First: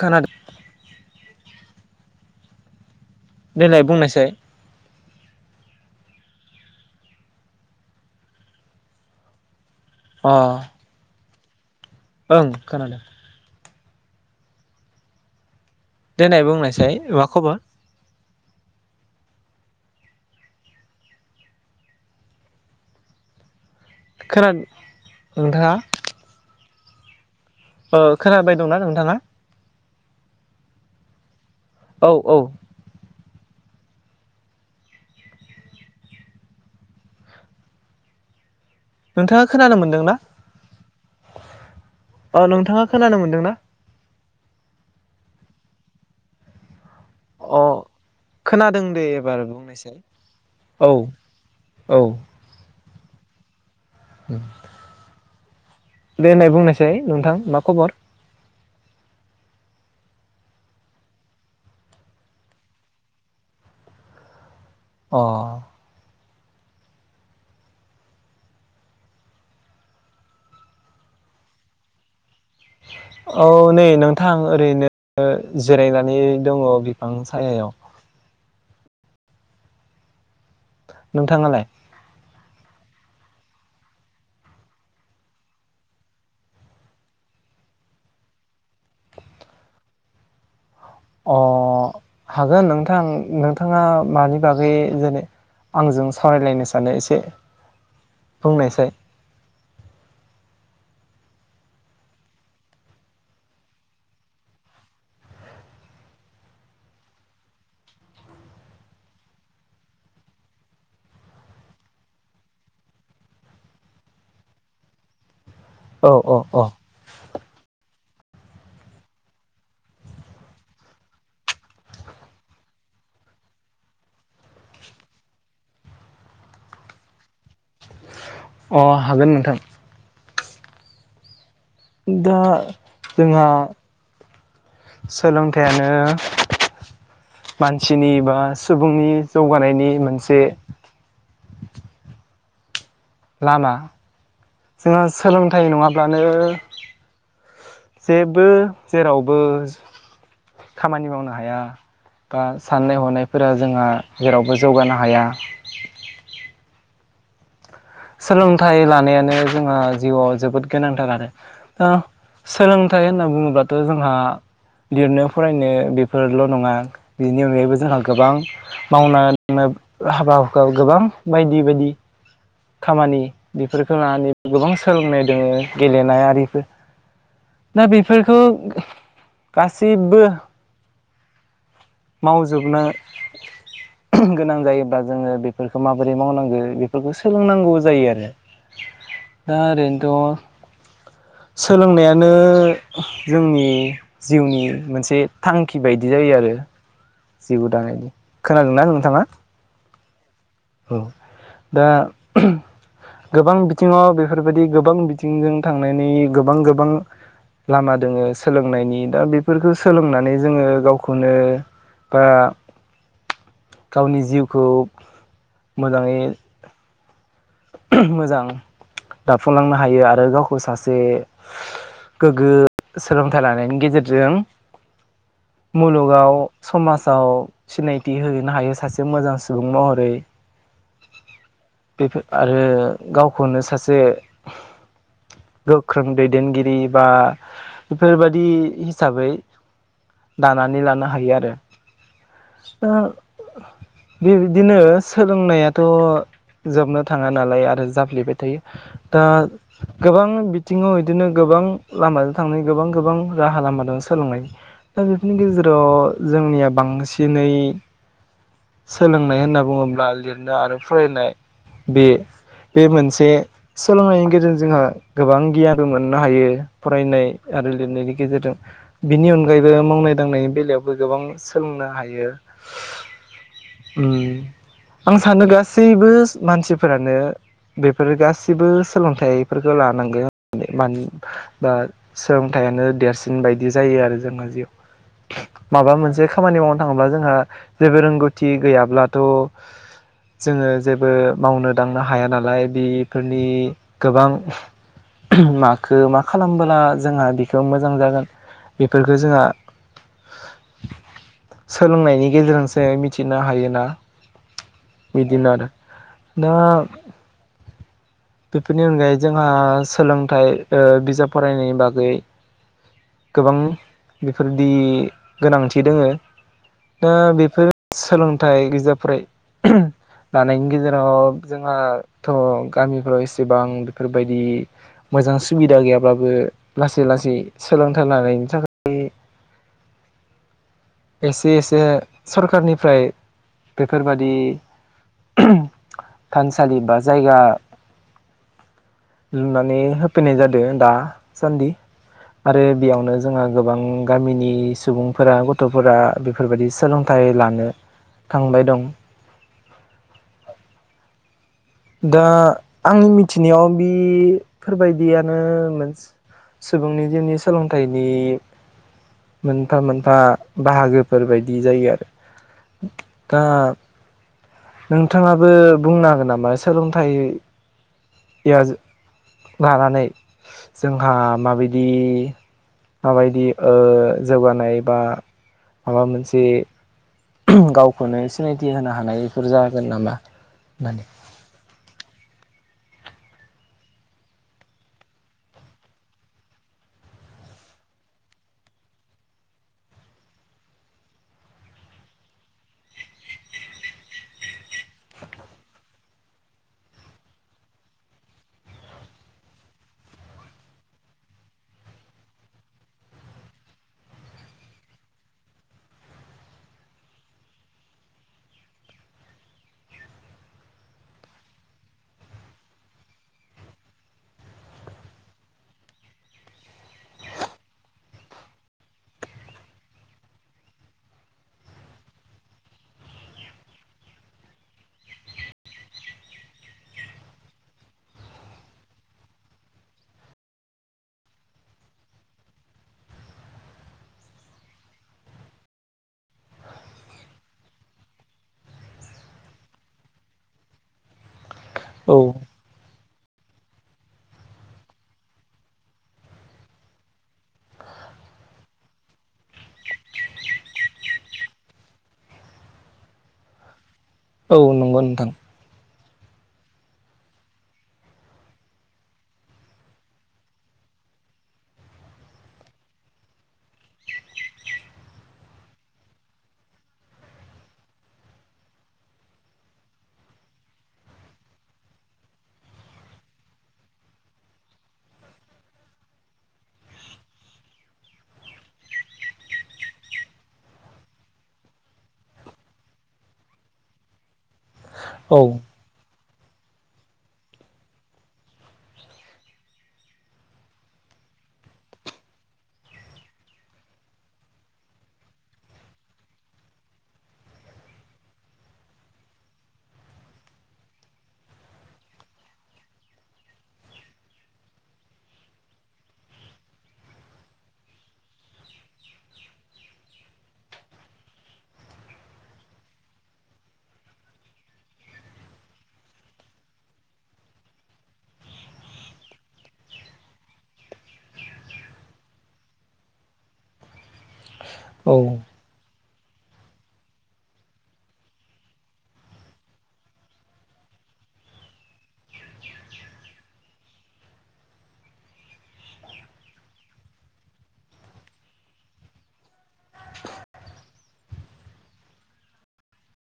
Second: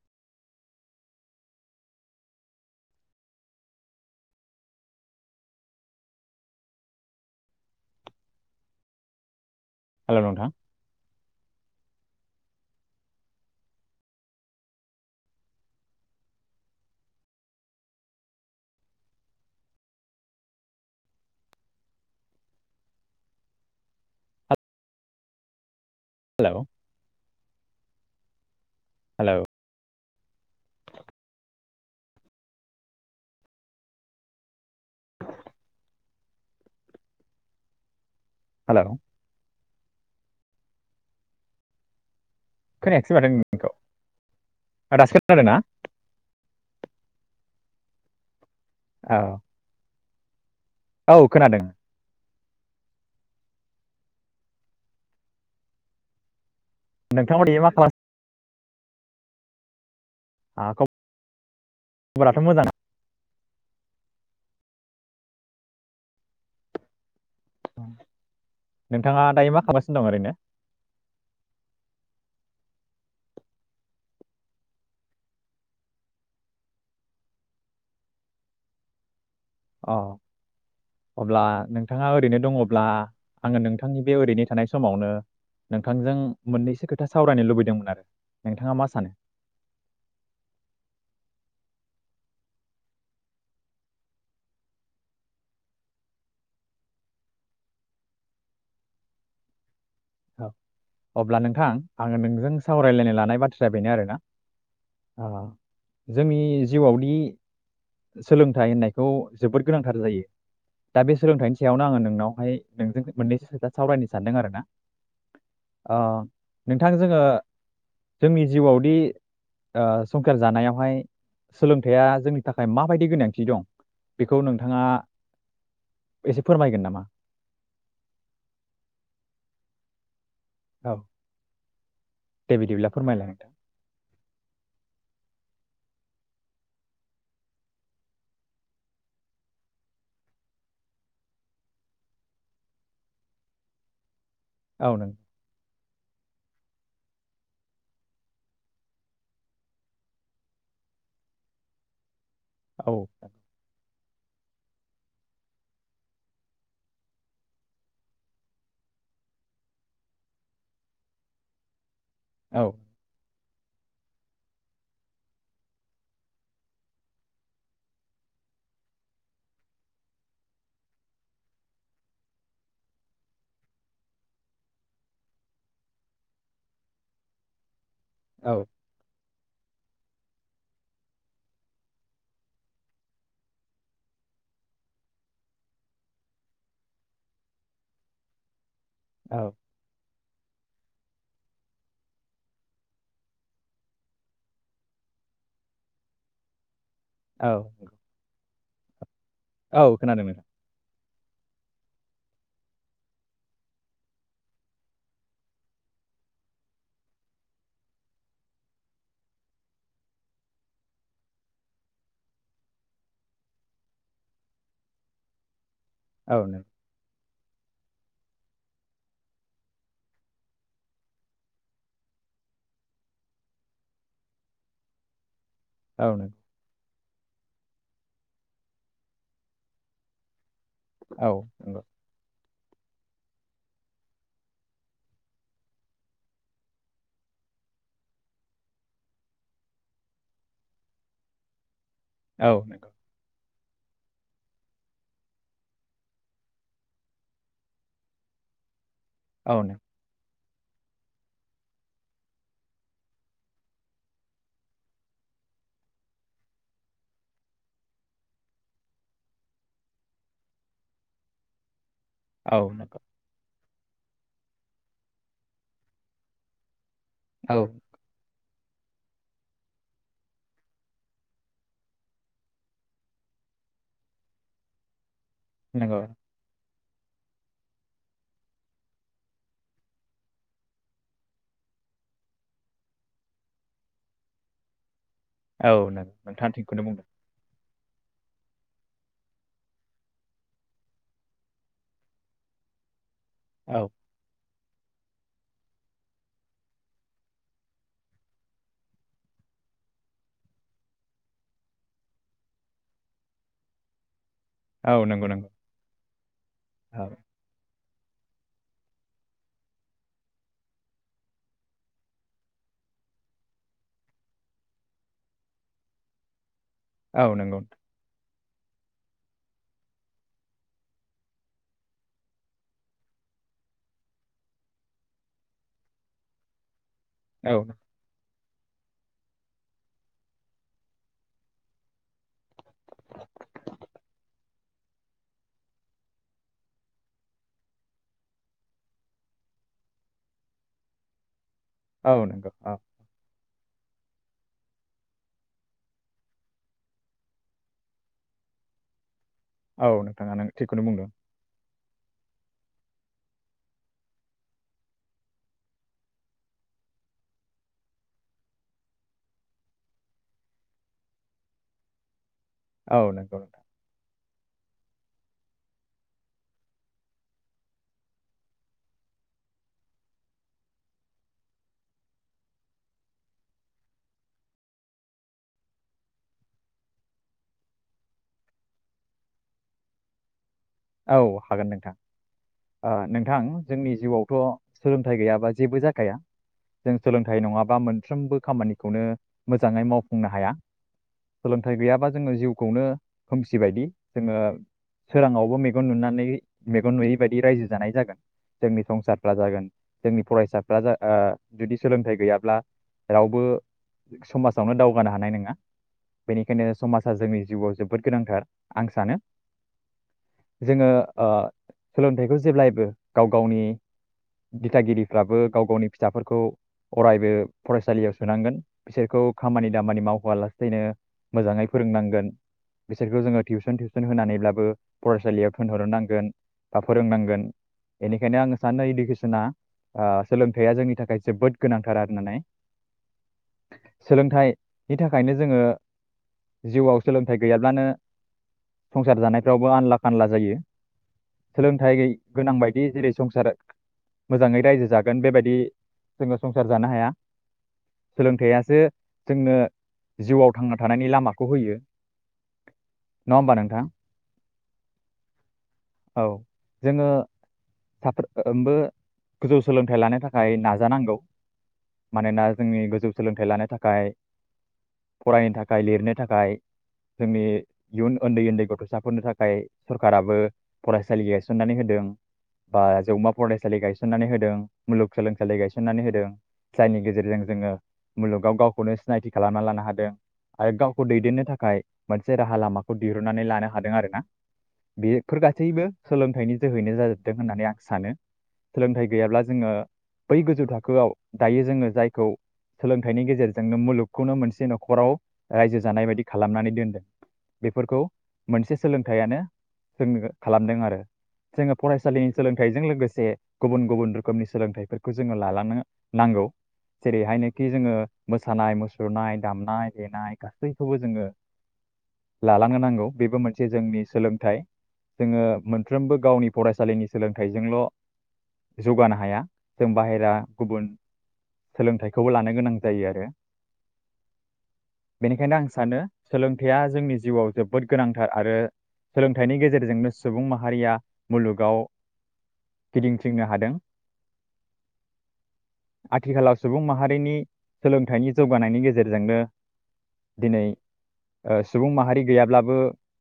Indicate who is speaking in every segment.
Speaker 1: खोनाड देलाय बुंनायसाय
Speaker 2: हेल'
Speaker 1: अ
Speaker 2: नोंथां
Speaker 1: ओं खोनादो देनाय बुंनायसाय मा खबर? खोनान नोंथाङा
Speaker 2: [unintelligible]
Speaker 1: ओ खोनाबा दंना नोंथाङा
Speaker 2: हेल'
Speaker 1: औ औ
Speaker 2: हेल'
Speaker 1: नोंथाङा खोनानो मोनदों ना? औ नोंथाङा
Speaker 2: खोनायाखिसै
Speaker 1: खोनानो
Speaker 2: माथो
Speaker 1: मोनदोंना?
Speaker 2: नोंनिखौ [unintelligible]
Speaker 1: अ खोनादों दे
Speaker 2: औ
Speaker 1: एबार बुंनोसाय औ औ देनाय बुंनाय साय नोंथां
Speaker 2: नोंथाङा
Speaker 1: मा
Speaker 2: दायो खालाम
Speaker 1: खबर?
Speaker 2: खब राथ' मोजां
Speaker 1: अ
Speaker 2: नोंथाङा दायो मा खालामगासिनो दं ओरैनो?
Speaker 1: औ नै नोंथां ओरैनो जिरायनानै दङ बिफां सायायाव।
Speaker 2: अ अब्ला
Speaker 1: नोंथाङालाय
Speaker 2: नोंथाङा ओरैनो दङब्ला आङो नोंथांनि बे ओरैनो थानाय समावनो नोंथांजों मोननैसो खोथा सावरायनो लुबैदोंमोन आरो नोंथाङा मा सानो?
Speaker 1: अ हागोन नोंथां नोंथाङा मानि बागै जेने आंजों सावरायलायनो सानो एसे बुंनायसाय?
Speaker 2: अब्ला नोंथां आङो नोंजों सावरायलायनो लानाय बाथ्राया बेनो आरोना ओ जोंनि जिउआवदि सोलोंथाइ होननायखौ जोबोद गोनांथार जायो दा बे सोलोंथाइनि सायावनो आङो नोंनावहाय नोंजों मोननैसो खोथा सावरायनो सानदों आरोना। ओ
Speaker 1: औ औ औ
Speaker 2: नोंथां जोङो जोंनि जिउआवदि ओ संखार जानायावहाय सोलोंथाइया जोंनि थाखाय माबायदि गोनांथि दं बेखौ नोंथाङा एसे फोरमायगोन नामा?
Speaker 1: अ हागोन नोंथां।
Speaker 2: औ
Speaker 1: दा
Speaker 2: दे बिदिब्ला फोरमायलाय
Speaker 1: जोंहा
Speaker 2: नोंथां
Speaker 1: सोलोंथाइयानो ओ मानसिनि बा सुबुंनि जौगानायनि मोनसे लामा
Speaker 2: औ
Speaker 1: जोङो
Speaker 2: नों
Speaker 1: सोलोंथाइ नङाब ब्लानो जेबो जेरावबो खामानि मावनो हाया। बा
Speaker 2: औ
Speaker 1: साननाय हनायफोरा जोंहा जेरावबो जौगानो हाया सोलोंथाइ लानायानो जोंहा जिउआव जोबोद गोनांथार आरो
Speaker 2: औ
Speaker 1: सोलोंथाइ होनना बुङोब्ला थ जोंहा लिरनो फरायनो बेफोरल' नङा बेनि अनगायैबो जोंहा गोबां मावना [inaudible] हाबा हुखा गोबां बायदि बायदि खामानि बेफोरखौ लानानै गोबां सोलोंनाय दोङो गेलेनाय आरिफोर दा बेफोरखौ
Speaker 2: औ
Speaker 1: गासिबबो मावजोबनो गोनां जायोब्ला जोङो बेफोरखौ माबोरै मावनांगो बेफोरखौ सो सोलोंनांगौ जायो आरो
Speaker 2: औ
Speaker 1: दा ओरैनोथ' सोलोंनायानो जोंनि जिउनि मोनसे थांखि बायदि जायो आरो जिउ दानायनि खोनादोंना नोंथाङा?
Speaker 2: औ खोनादों नों
Speaker 1: औ दा गोबां बिथिङाव बेफोरबायदि गोबां बिथिंजों थांनायनि गोबां गोबां लामा दोङो सोलोंनायनि दा बेफोरखौ सोलोंनानै जोङो गावखौनो बा गावनि जिउखौ मोजाङै
Speaker 2: औ नों
Speaker 1: मोजां दाफुंलांनो हायो आरो गावखौ सासे गोग्गो सोलोंथाइ लानायनि गेजेरजों
Speaker 2: औ
Speaker 1: मुलुगाव
Speaker 2: नों
Speaker 1: समाज आव सिनायथि होहोनो हायो सासे मोजां सुबुं महरै‌।
Speaker 2: औ नंग [unintelligible]
Speaker 1: आरो गावखौनो सासे गोख्रों दैदेनगिरि बा बेफोरबादि हिसाबै दानानै लानो हायो आरो दा बेबायदिनो सोलोंनायाथ जोबनो थाङा नालाय आरो जाफ्लेबाय थायो दा
Speaker 2: औ नंगौ
Speaker 1: गोबां बि थिङाव बिदिनो गोबां लामाजों थांनाय गोबां गोबां राहा लामा दं सोलोंनाय दा बेफोरनि गेजेराव जोंनिया बांसिनै सोलोंनाय होनना बुङोब्ला लिरनो आरो फरायनाय बे
Speaker 2: औ नों औ
Speaker 1: बे
Speaker 2: नंगौ
Speaker 1: मोनसे सोलोंनायनि गेजेरजों जोंहा गोबां गियानबो मोननो हायो। फरायनाय
Speaker 2: औ
Speaker 1: आरो लिरनायनि गेजेरजों। बिनि अनगायैबो मावनाय दांनायनि बेलायावबो गोबां सोलोंनो हायो। आं सानो
Speaker 2: नंगौ
Speaker 1: गासैबो। मानसिफोरानो बेफोर गासिबो सोलोंथाइफोरखौ लानांगोन होननानै मानो बा सोलोंथाइानो देरसिन बायदि जायो आरो जोंहा जिआव
Speaker 2: औ
Speaker 1: माबा
Speaker 2: नंगौ
Speaker 1: मोनसे
Speaker 2: नोंथाङा
Speaker 1: खामानि मावनो
Speaker 2: थिगखौनो बुंदों
Speaker 1: थाङोबा जोंहा। जेबो रोंगौथि गैयाब्लाथ जोङो जेबो बो मावनो दांनो हाया नालाय बि फोरनि
Speaker 2: औ
Speaker 1: गोबां माखौ मा खालामबोला जोंहा बिखौ मोजां जागोन बेफोरफोरखौ जोंहा सोलोंनायनि गेजेरजोंसो मिथिनो हायोना
Speaker 2: औ नंगौ-नंगौ
Speaker 1: बिदिनो आरो दा बेफोरनि अनगायै जोंहा सोलोंथाइ ओ बिजाब फरायनायनि बागै गोबां बेफोरदि गोनांथि दङ। दा
Speaker 2: औ नंगौ
Speaker 1: बेफोर सोलों जाय बिजाबफ्राय लानायनि गेजेराव जोंहाथ गामिफ्राव एसेबां बेफोरबायदि मोजां सुबिदा गैयाब्लाबो। लासै लासै
Speaker 2: औ
Speaker 1: सोलोंथाइ लानाय। [unintelligible] एसे एसे सरखारारनिफ्राय बेफोरबायादि थानसालि बा जायगा लुनानै होफैनाय जादों दा। सान्दि
Speaker 2: औ नंगौ
Speaker 1: आरो
Speaker 2: औ
Speaker 1: बेयावनो जोंहा गोबां गामिनि सुबुंफोरा गथ गथफोरा बेफोरबायदि सोलोंथाइ लानो थांबाय दं।
Speaker 2: औ नोंथाङा नों थिगखौनो बुंदों।
Speaker 1: दा आंनि मिथिनायाव बिफोरबायदियानो सुबुंनि जिउनि सोलोंथाइनि मोनफा मोनफा बाहागोफोरबायायदि जायो आरो।
Speaker 2: औ नंगौ
Speaker 1: दा
Speaker 2: नोंथां
Speaker 1: नोंथाङाबो बुंनो हागोन नामा सोलोंथाइ [unintelligible] लानानै जोंहा माबायदि-माबायदि औ जौगानाय बा माबा मोनसे गावखौनो सिनायथि होनो हानाय बेफोर जागोन नामा। होननानै
Speaker 2: औ हागोन नोंथां। ओ नोंथां जोंनि जिउआवथ सोलोंथाइ गैयाबा जेबो जाखाया जों सोलोंथाइ नङाबा मोनफ्रोमबो खामानिखौनो मोजाङै मावफुंनो हाया सोलोंथाइ गैयाबा जोङो जिउखौनो खोमसि बायदि जोङो सोराङावबोे मेगन नुनानै मेगन नुयै बायदि रायजो जानाय जागोन जोंनि संसारफ्रा जागोन जोंनि फरायसाफ्रा जुदि सोलोंथाइ गैयाब्ला रावबो समाजावनो दावगानो हानाय नङा बेनिखायनो समाजा जोंनि जिउआव जोबोद गोनांथार आं सानो। जोङो सोलोंथाइखौ जेब्लायबो गाव गावनि दिथागिरिफ्राबो गाव गावनि फिसाफोरखौ अरायबो फरायसालियाव सोनांगोन बिसोरखौ खामानि दामानि मावहोआ लासेैनो मोजाङै फोरोंनांगोन बिसोरखौ जोङो टिउसन थटिउसन होनानैब्लाबो फरायसालियाव थोनहरनांगोन बा फोरोंनांगोन बेनिखायनो आङ सानो इडुकेसना सोलोंथाइया जोंनि थाखाय जोबोद गोनांथार आरो ननानै सोलोंथाइनि थाखायनो जोङो जिउआव सोलोंथाइ गैयाब्लानो संसार जानायफ्रावबो आनला खानला जायो। सोलोंथाइै
Speaker 1: औ
Speaker 2: गोनां बायदि जेरै- संसार मोजाङै रायजो जागोन बेबायदि जोङो संसार जानो हाया, सोलोंथाइसो जोंनो जिउआव थांना थानायनि लामाखौ होयो नङा होमबा नोंथां?
Speaker 1: औ नंगो नोंथां
Speaker 2: औ जोङो साफ्रोमबो गोजौ सोलोंथाइ लानो थाखाय नाजानांगौ मानोना जोंनि गोजौ सोलोंथाइ लानो थाखाय फरायनो थाखाय लिरनो थाखाय जोंनि इयुन उन्दै उन्दै गथ'साफोरनि थाखाय सरखाराबो फरायसालि गायस'ननानै होदों बा जौमा फरायसालि गायस'ननानै होदों मुलुगसोलोंसालि गायस'ननानै होदों जायनि गेजेरजों जोङो मुलुगाव गावखौनो सिनायथि खालामना लानो हादों आरो गावखौ दैदेननो थाखाय मोनसे राहा लामाखौ दिरुननानै लानो हादों आरो ना।
Speaker 1: औ
Speaker 2: बेफोर गासै- सोलोंथाइनि जोहैनो जाजोबदों होननानै आं सानो सोलोंथाइ गैयाब्ला जोङो बै गोजौ थाखोआव दायो जोङो जायखौ सोलोंथाइनि गेजेरजोंनो मुलुगखौनो मोनसे न'खराव रायजो जानाय बायदि खालामनानै दोनदों बेफोरखौ मोनसे सोलोंथाइयानो जोंनो खालामदों आरो जोङो फरायसालिनि सोलोंथाइजों लोगोसे गुबुन गुबुन रोखोमनि सोलोंथाइफोरखौ जोङो लालांनो नांगौ जेरैहायनोखि जोङो मोसानाय मुसुरनाय दामनाय देनाय गासैखौबो जोङो लालांनो नांगौ बेबो मोनसे जोंनि सोलोंथाइ। जोङो मोनफ्रोमबो गावनि फरायसालिनि सोलोंथाइजोंल' जौगानो हाया जों बाहेरा गुबुन सोलोंथाइखौबो लानो गोनां जायो आरो
Speaker 1: औ
Speaker 2: बेनिखायनो आं सानो सोलोंथाइया जोंनि जिउआव जोबोद गोनांथार आरो सोलोंथाइनि गेजेरजों गेजेरजोंनो सुबुं मारिया मुलुगाव गिदिंथिंनो हादों आथिखालाव सुबुं माहारिनि सोलोंथाइनि जौगानायनि गेजेरजोंनो दिनै सुबुं माहारि गैयाब्लाबो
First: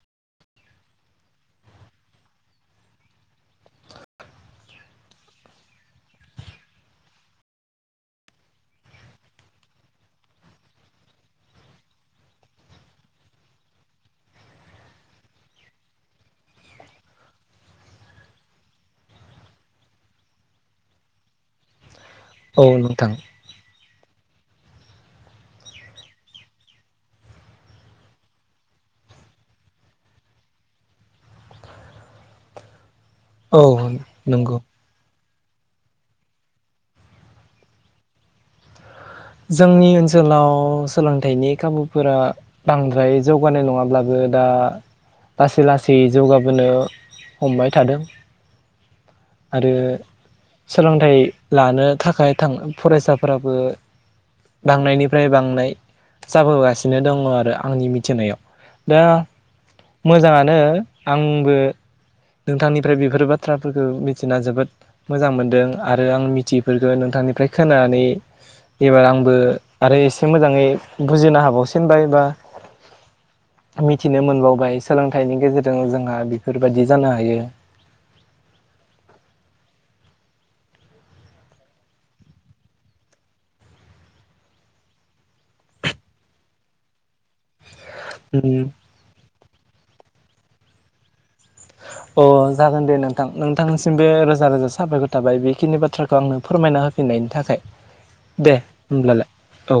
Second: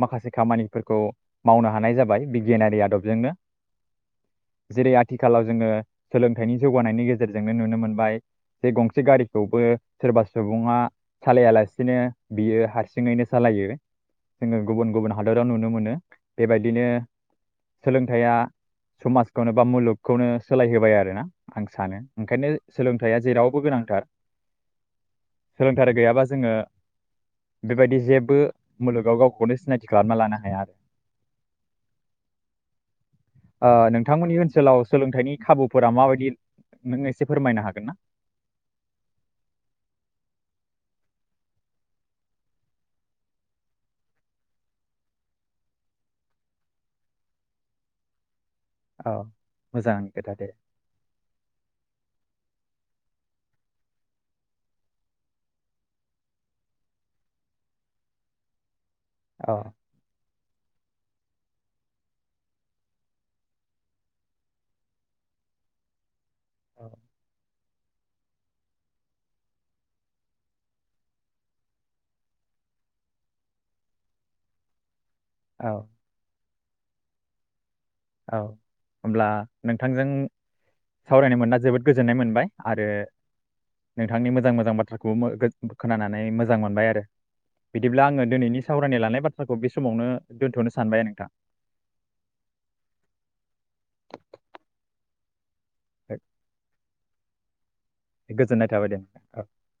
Speaker 2: माखासे खामानिफोरखौ- मावनो हानाय जाबाय बिगियानारि आदबजोंनो जेरै- आथिखालाव जोङो सोलोंथाइनि जौगानायनि गेजेरजोंनो नुनो मोनबाय जे गंसे गारिखौबो सोरबा सुबुङा सालायालासिनो बियो हारसिङैनो सालायो जोङो गुबुन गुबुन हादराव नुनो मोनो। बेबायदिनो सोलोंथाइया समाजखौनो बा मुलुगखौनो सोलायहोबाय आरोना आं सानो। ओंखायनो
Speaker 1: औ नोंथां
Speaker 2: सोलोंथाइआ जेरावबो गोनांथार। सोलोंथाइ गैयाबा जोङो बेबायदि जेबो मुलुगाव गावखौनो सिनायथि खालामना लानो हाया आरो
Speaker 1: औ
Speaker 2: ओ नोंथांमोननि
Speaker 1: नंगौ
Speaker 2: ओनसोलाव सोलोंथाइनि- खाबुफोरा माबायदि नों एसे फोरमायनो हागोन ना?
Speaker 1: जोंनि ओनसोलाव सोलोंथाइनि खाबुफोरा बांद्राय जौगानाय नङाब्लाबो दा लासै लासै जौगाबोनो हमबाय थादों।
Speaker 2: औ
Speaker 1: आरो
Speaker 2: मोजां खोथा दे
Speaker 1: सोलोंथाइ लानो थाखाय थां- फरायसाफोराबो- बांनायनिफ्राय बांनाय जाबोगासिनो दङ आरो आंनि मिथिनायाव, दा
Speaker 2: औ
Speaker 1: मोजाङानो- आंबो नोंथांनिफ्राय बेफोर बाथ्राफोरखौ मिथिना जोबोद मोजां मोनदों आरो आं -
Speaker 2: औ
Speaker 1: थिफोरखो नोंथांनिफ्राय खोना नानै- एबार आंबो आरो एसे मोजाङै बुजिनो हाबावसिनबाय बा मिथिनो मोनबावबाय। सोलोंथाइनि गेजेरजों
Speaker 2: औ
Speaker 1: जोंहा- बेफोरबायदि जानो हायो-
Speaker 2: औ होमब्ला नोंथांजों सावरायनो मोनना जोबोद गोजोननाय मोनबाय आरो नोंथांनि मोजां मोजां बाथ्राखौबो खोनानानै मोजां मोनबाय आरो। बिदिब्ला आङो दिनैनि सावरायनो लानाय बाथ्रा- खो बे समावनो दोनथ'नो सानबाय नोंथां
Speaker 1: [unintelligible] अ जागोन दे नोंथां नोंथांनिसिम बो रोजा रोजा साबायखर- थाबाय बे बेखिनि बाथ्राखौ आंनो फोरमायना होफिननायनि थाखाय- दे
Speaker 2: गोजोननाय थाबाय
Speaker 1: होमब्लालाय
Speaker 2: नोंथां
Speaker 1: औ।